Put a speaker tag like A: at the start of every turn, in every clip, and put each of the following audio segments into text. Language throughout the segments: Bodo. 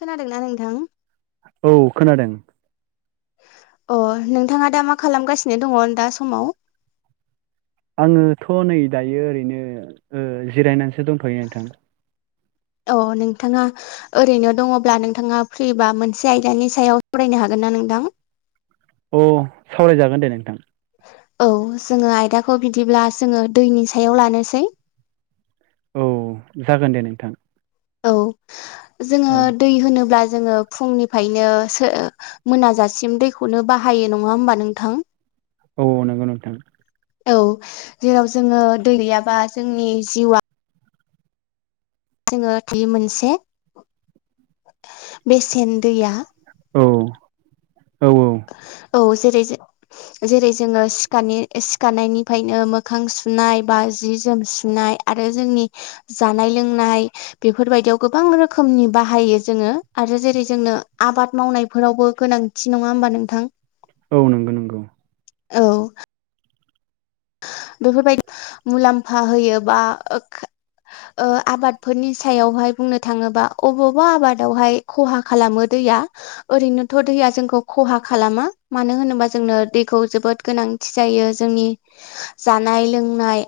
A: खोनादोंना नोंथां?
B: औ खोनादों।
A: अ नोंथाङा दा मा खालामगासिनो दङ दा समाव?
B: आङोथ' नै दायो ओरैनो ओ जिरायनानैसो दंथयो नोंथां।
A: अ नोंथाङा ओरैनो दङब्ला नोंथाङा फ्रिबा मोनसे आयदानि सायाव फरायनो हागोन ना नोंथां?
B: अ सावरायजागोन दे नोंथां।
A: औ जोङो आयदाखौ बिदिब्ला जोङो दैनि सायाव लानोसै।
B: औ जागोन दे नोंथां।
A: औ जोङो
B: औ
A: दै होनोब्ला जोङो फुंनिफ्रायनोो मोनाजासिम दैखौनो बाहायो नङा होमबा नोंथां?
B: औ औ नंगौ नोंथां।
A: औ जेराव जोङो दै गैयाबा जोंनि जिउआ जोङो थि मोनसे बेसेन दैया
B: औ औ
A: औ जेरै जो जेरै जोङो सिखार सिखारनायनिफ्रायनो मोखां सुनाय बा जि जोम सुनाय आरो जोंनि जानाय लोंनाय बेफोरबायदियाव गोबां रोखोमनि बाहायो जोङो आरो जेरै जोंनो आबाद मावनायफोरावबो गोनां थि नङा होमबा नोंथां
B: औ नंगौ नंगौ।
A: औ बेफोरबायदि मुलाम्फा होयो बा ओ आबादफोरनि सायावहाय बुंनो थाङोबा अबावबा आबादावहाय खहा खालामो दैया ओरैनोथ' दैया जोंखौ खहा खालामा मानो होनोबा जोंनो दैखौ जोबोद गोनां थि जायो जोंनि जानाय लोंनाय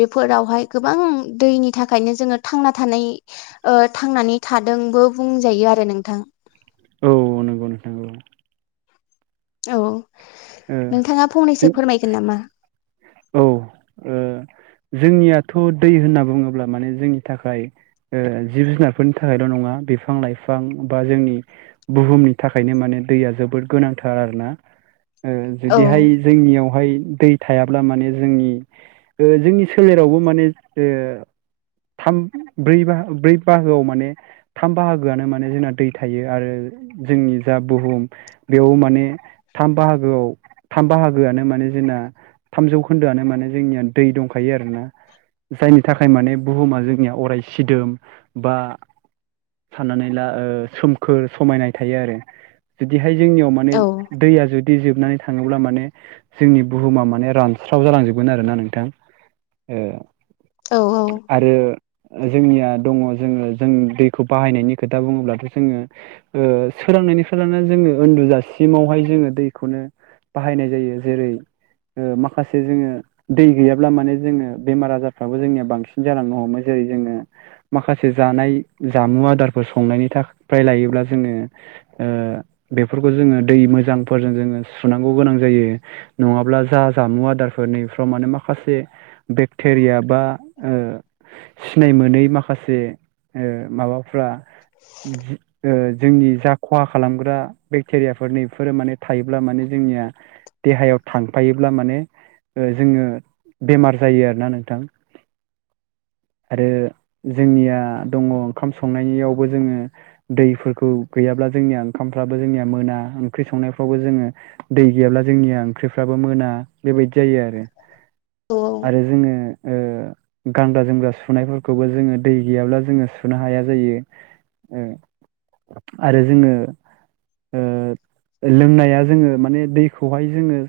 A: बेफोरावहाय गोबां दैनि थाखायनो जोङो थांना थानाय थांनानै थादोंबो बुंजायो आरो नोंथां।
B: औ नंगौ नोंथां औ।
A: औ
B: ओ
A: नोंथाङा फंनैसो
B: जों
A: फोरमायगोन नामा?
B: औ ओ जोंनियाथ' दै होनना बुङोब्ला माने जोंनि थाखाय जिब जुनारफोरनि थाखायल' नङा बिफां लाइफां बा जोंनि बुहुमनि थाखायनो माने दैया जोबोद गोनांथार आरो ना। ओं
A: औ
B: जुदिहाय जोंनियावहाय दै थायाब्ला माने जोंनि जोंनि सोलेरावबो माने ए थाम ब्रै बा ब्रै बाहागोआव माने थाम बाहागोआनो माने जोंना दै थायो आरो जोंनि जा बुहुम बेयाव माने थाम बाहागो गोआव थाम बाहागोआनो माने जोंना थामजौ खोन्दोआनो माने जोंनिया दै दंखायो आरोना जायनि थाखाय माने बुहुमा जोंनिया अराय सिदोम बा साननानै ला ओ सोमखोर समायनाय थायो आरो जुदिहाय जोंनियाव माने
A: औ
B: दैया जु बिदि जोबनानै थाङोब्ला माने जोंनि बुहुमा माने रानस्राव जालांजोबगोन आरोना नोंथां ओ
A: औ
B: आरो जोंनिया दङ जोङो जों दैखौ बाहायनायनि खोथा बुङोब्लाथ' जोङो ओ सोरांनायनिफ्राय लानानै जोङो उन्दुजासिमावहाय जोङो दै खौनो बाहायनाय जायो जेरै माखासे जोङो दै गैयाब्ला माने जोङो बेमार आजारफ्राबो जोंनिया बांसिन जालांनो हमो जेरै जोङो माखासे जानाय जामु आदारफोर संनायनि थाखाय फ्राय लायोब्ला जोङो ओ बेफोरखौ जोङो दै मोजां फोरजों जोङो सुनांगौ गोनां जायो नङाब्ला जा जामु आदारफोर नैफ्राव माने माखासे बेक्टेरिया बा ओ सिनाय मोनै माखासे ओ माबा फ्रा जि ओ जोंनि जा खहा खालामग्रा बेक्टेरियाफोर नैफोरो माने थायोब्ला माने जोंनिया देहायाव थांफायोब्ला माने ओ जोङो बेमार जायो आरोना नोंथां आरो जोंनिया दङ ओंखाम संनायनियिवबो जोङो दैफोरखौ गैयाब्ला जोंनिया ओंखामफ्राबो जोंनिया मोना ओंख्रि संनाय फ्रावबो जोङो दै गैयाब्ला जोंनिया ओंख्रिफ्राबो मोना बेबायदि जायो आरो
A: औ
B: आरो जोङो ओ गानग्रा जोमग्रा सुनायफोरखौबो जोङो दै गैयाब्ला जोङो सुनो हाया जायो। ओ आरो जोङो ओ ओ लोंनाया जोङो माने दैखौहाय जोङो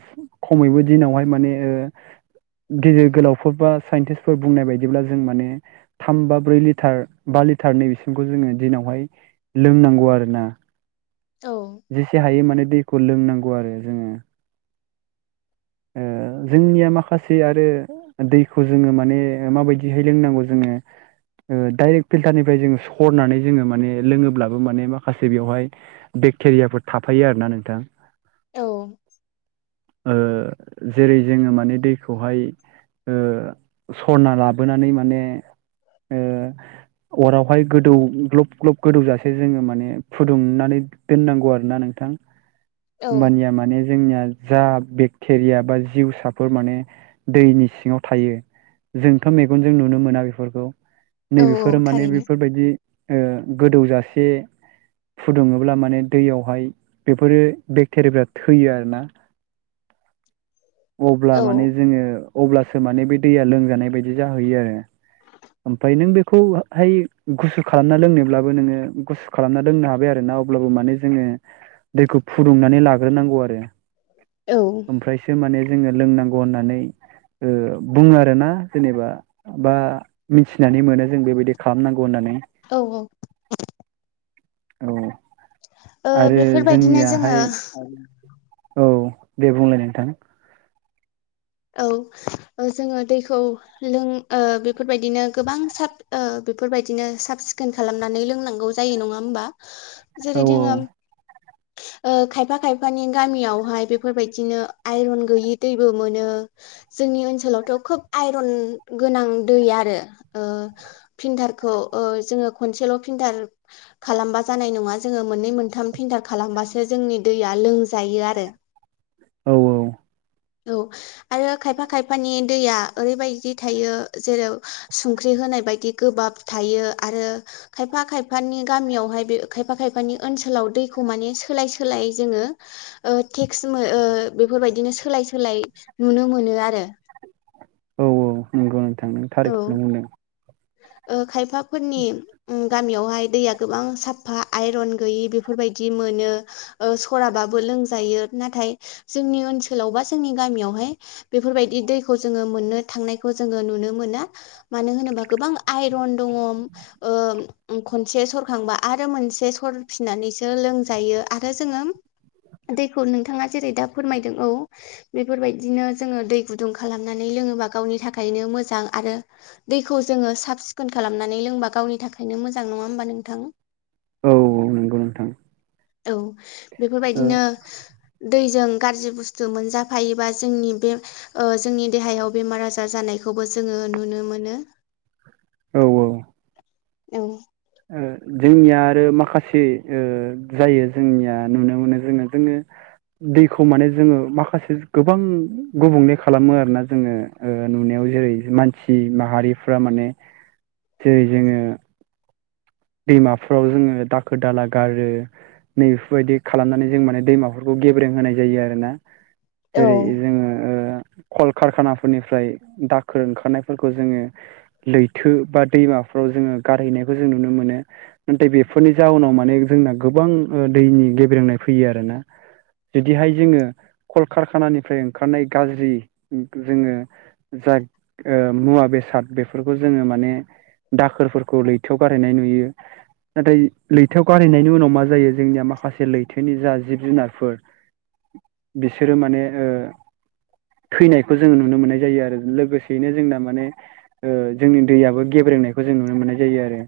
B: खमैबो दिनावहाय माने ओ गेदेर गोलावफोर बा साइन्टिस्टफोर बुंनाय बायदिब्ला जों माने थाम बा ब्रै लिटार बा लिटार नैबेसिमखौ जोङो दिनावहाय लोंनांगौ आरो ना
A: औ
B: जेसे हायो माने दैखौ लोंनांगौ आरो जोङो ओ जोंनिया माखासे आरो दैखौ जोङो माने माबायदिहाय लोंनांगौ जोङो दडाइरेक्ट फिल्टारनिफ्राय जोङो सरनानै जोङो माने लोङोब्लाबो माने माखासे बेवहाय बेक्टेरियाफोर थाफायो आरोना नोंथां।
A: औ।
B: ओ जेरै जोङो माने दैखौहाय ओ सरना लाबोनानै माने ओ अरावहाय गोदौ ग्लब ग्लब गोदौजासे जोङो माने फुदुंनानै दोननांगौ आरो ना नोंथां
A: औ
B: होमबानिया माने जोंनिया जा बेक्ट टेरिया बा जिउसाफोर माने दैनि सिङाव थायो। जोंथ' मेगनजों नुनो मोना बेफोरखौ
A: औ
B: नैबेफोरो माने
A: थारैनो
B: बेफोरबायदि ओ गोदौजासे फुदुङोब्ला माने दैयावहाय बेफोरो बेक्टेरियाफ्रा थैयो आर ना अब्ला
A: औ
B: माने जोङो अब्लासो माने बे दैया लोंजानाय बायदि जाहैयो आरो ओमफ्राय नों बेखौहाय गुसु खालामना लोंनोब्लाबो नोङो गु खालामना दोननो हाबाय आरो ना अब्लाबो माने जोङो दैखौ फुदुंनानै लाग्रोनांगौ आरो
A: औ
B: फ्रायसो माने जोङो लोंनांगौ होननानै बुङो आरोना जेनेबा बा मिथिनानै मोनो जों बेबायदि खालामनांगौ होननानै।
A: औ औ।
B: औ आरो जोंनियाहाय
A: आरो
B: औ दे बुंलाय नोंथां।
A: औ जोङो दैखौ लों ओ बेफोरबायदिनो गोबां ओ साब बेफोरबायदिनो सफ सिखोन खालामनानै लोंनांगौ जायो नङा होमबा?
B: औ
A: जेरै जोङो खायफा खायफानि गामियावहाय बेफोरबायदिनो आइरन गैयि दैबो मोनो। जोंनि ओनसोलावथ' खोब आइरन गोनां दै आरो। ओ फिनथारखौ जोङ ओ खनसेल' फिनथार खालामबा जानाय नङा जोङो मोननै मोनथाम फिलटार खालामबासो जोंनि दैया लोंजायो आरो।
B: औ औ।
A: औ। आरो खायफा खायफानि दैया ओरैबायदि थायो जेराव संख्रि होनाय बायदि गोबाब थायो आरो खायफा खायफानि गामियावहाय बे खायफा खायफानि ओनसोलाव दैखौ माने सोलाय सोलाय जोङो ओ टेक्स ओ बेफोरबायदिनो सोलाय सोलाय नुनो मोनो आरो।
B: औ औ नंगौ आं थांदों
A: औ
B: थारिखखौनो बुंदों।
A: ओ खायफाफोरनि गामियावहाय दैया गोबां साफा आइरन गैयि बेफोरबायदि मोनो। ओ सराबाबो लोंजायो नाथाय जोंनि ओनसोलाव बा जोंनि गामियावहाय बेफोरबायदि दैखौ जोङो मोननो थांनायखौ जोङो नुनो मोना मानो होनोबा गोबां आइरन दङ। ओ खनसे सरखांबा आरो मोनसे सरफिननानैसो लोंजायो, आरो जोङो दैखौ नोंथाङा जेरै दा फोरमायदों औ बेफोरबायदिनो जोङो दै गुदुं खालामनानै लोङोबा गावनि थाखायनो मोजां। आरो दैखौ जोङो सफ सिखोन खालामनानै लोंबा गावनि थाखायनो मोजां नङा होमबा नोंथां?
B: औ औ नंगौ नोंथां।
A: औ बेफोरबायदिनो
B: ओ
A: दैजों गाज्रि बुस्थु मोनजाफायोबा जोंनि बे ओ जोंनि देहायाव बेमार आजार जानायखौबो जोङो नुनो मोनो।
B: औ औ।
A: औ।
B: ओ जोंनिया आरो माखासे ओ जायो जोंनिया नुनो मोनो जोङो जोङो दैखौ माने जोङो माखासे गोबां गुबुंले खालामो आरोना जोङो। ओ नुनायाव जेरै मानसि माहारिफ्रा माने जेरै जोङो दैमाफ्राव जोङो दाखोर दाला गारो नै बेफोरबायदि खालामनानै जों माने दैमाफोरखौ गेब्रें होनाय जायो आरोना।
A: औ
B: जेरै जोङो ओ कलकारखानाफोरनिफ्राय दाखोर ओंखारनायफोरखौ जोङो लैथो बा दैमाफ्राव जोङो गारहैनायखौ जों नुनो मोनो। नाथाय बेफोरनि जाहोनाव माने जोंना गोबां दैनि गेब्रेंनाय फैयो आरोना। जुदिहाय जोङो कलकारखानानिफ्राय ओंखारनाय गाज्रि जोङो जा ओ मुवा बेसाद बेफोरखौ जोङो माने दाखोरफोरखौ लैथोयाव गारायनाय नुयो।
A: [inaudible]
B: नाथाय लैथोआव गारहैनायनि उनाव मा जायो जोंनिया माखासे लैथोनि जा जिब जुनारफोर बिसोरो माने ओ थैनायखौ जोङो नुनो मोननाय जायो आरो लोगोसेयैनो जोंना माने ओ जोंनि दैयाबो गेब्रेंनायखौ जों नुनो मोननाय जायो आरो।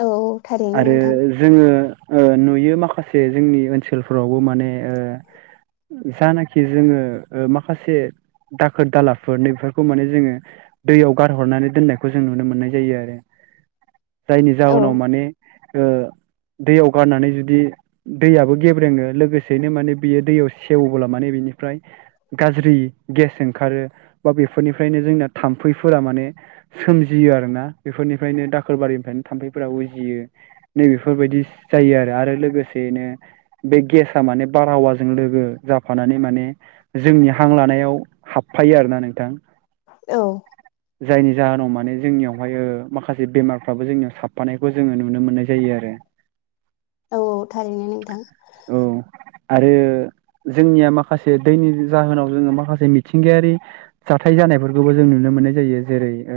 A: औ थारैनो
B: आरो
A: नोंथां
B: जोङो ओ नुयो माखासे जोंनि ओनसोलफोरावबो माने ओ जानाखि जोङो ओ माखासे दाखोर दालाफोर नैफोरखौ माने जोङो दैयाव गारहरनानै दोननायखौ जों नुनो मोननाय जायो आरो। जायनि
A: औ
B: जाहोनाव माने ओ दैयाव गारनानै जुदि दैयाबो गेब्रेङो लोगोसेैनो माने बेयो दैयाव सेवला माने बिनिफ्राय गाज्रि गेस ओंखारो बा बेफोरनिफ्रायनो जोंना थाम्फैफोरा माने सोमजियो आरोना बेफोरनिफ्रायनो दाखोरबारिनिफ्रायनो थाम्फैफोरा उजियो। नै बेेफोरबायदि जायो आरो आरो लोगोसेनो बे गेस माने बारहावाजों लोगो जाफानानै माने जोंनि हां लानायाव हाबफायो आरोना नोंथां।
A: औ
B: जायनि जाहोनाव माने जोंनियावहाय ओ माखासे बेमार फाबो जोंनियाव साफानायखौ जोङो नुनो मोननाय जायो आरो।
A: औ औ थारैनो नोंथां।
B: औ आरो जोंनिया माखासे दैनि जाहोनाव जोङो माखासे मिथिंगायारि जाथाय जानायफोरखौबो जों नुनो मोननाय जायो जेरै ओ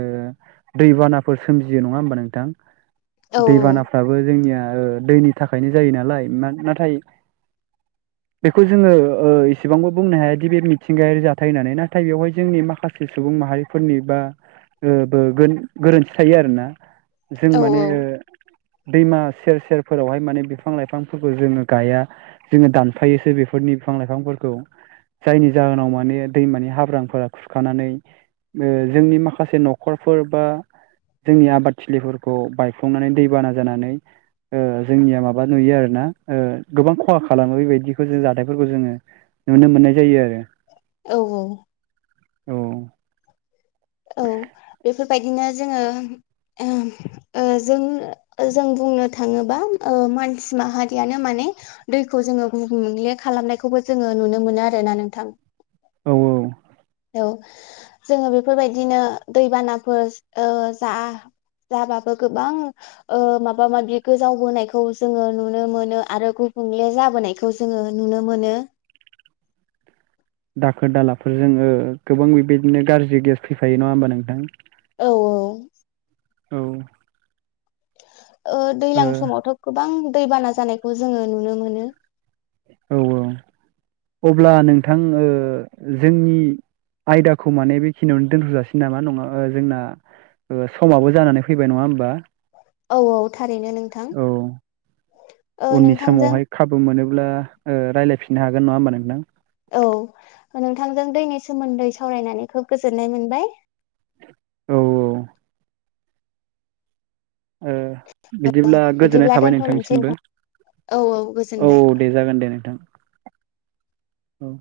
B: दैबानाफोर सोमजियो नङा होमबा नों
A: औ
B: दैबानाफ्राबो जोंनिया ओ दैनि थाखायनो जायो नालाय नाथाय
A: [inaudible]
B: बेखौ जोङो ओ एसेबांबो बुंनो हाया दि बे मिथिंगायारि जाथाय होननानै नाथाय बेवहाय जोंनि माखासे सुबुं माहारि फोरनिबा ब गोरोन्थि थायो आरोना जों
A: औ
B: माने ओ दैमा सेर सेरफोरावहाय माने बिफां लाइफांफोरखौ जोङो गाया। जोङो दानफायोसो बेफोरनि बिफां लाइफांफोरखौ। जायनि जाहोनाव माने दैमानि हाब्रांफोरा खुरखानानै ओ जोंनि माखासे न'खरफोर बा जोंनि आबादथिलिफोर खौ बायफ्लंनानै दैबाना जानानै ओ जोंनिया माबा नुयो आरोना ओ गोबां खहा खालामो बेबायदिखौ जों जाथायफोरखौ जोङो नुनो मोननाय जायो आरो।
A: औ औ।
B: औ
A: औ बेफोरबायदिनो जोङो ओहम ओ जों-जों बुंनो थाङोबा ओ मानसि माहारियानो माने दैखौ जोङो गुबुंले खालामनायखौबो जोङो नुनो मोनो आरो ना नोंथां।
B: औ औ
A: औ जोङो बेफोरबायदिनो दैबानाफोर ओ जा जाबाबो गोबां ओ माबा माबि गोजावबोनायखौ जोङो नुनो मोनो आरो गुबुंले जाबोनाय खौ जोङो नुनो मोनो।
B: दाखोर दालाफोरजों ओ गोबां बेबायदिनो गाज्रि गेस फैफायो नङा होमबा नोंथां?
A: औ औ
B: औ
A: ओ दैजलां समावथ' गोबां दैबाना जानायखौ जोङो नुनो मोनो।
B: औ औ अब्ला नोंथां ओ जोंनि आयदाखौ माने बेखिनियावनो दोनथ'जासिै नामा नङा जोंना समाबो जानानै फैबाय नङा होमबा?
A: औ औ थारैनो नोंथां।
B: औ
A: ओ
B: उननि
A: नोंथांजों
B: समावहाय खाबु मोनोब्ला ओ रायज्लायफिननो हागोन नङा होमबा नोंथां?
A: औ नोंथांजों दैनि सोमोन्दै सावरायनानै खोब गोजोननाय मोनबाय।
B: औ औ। ओ बिदिब्ला गोजोननाय
A: बिदिब्ला
B: थाबाय
A: दोनथ'लायनोसै
B: नोंथांनिसिमबो।
A: नोंथां औ
B: औ
A: गोजोनबाय
B: दे जागोन दे नोंथां औ।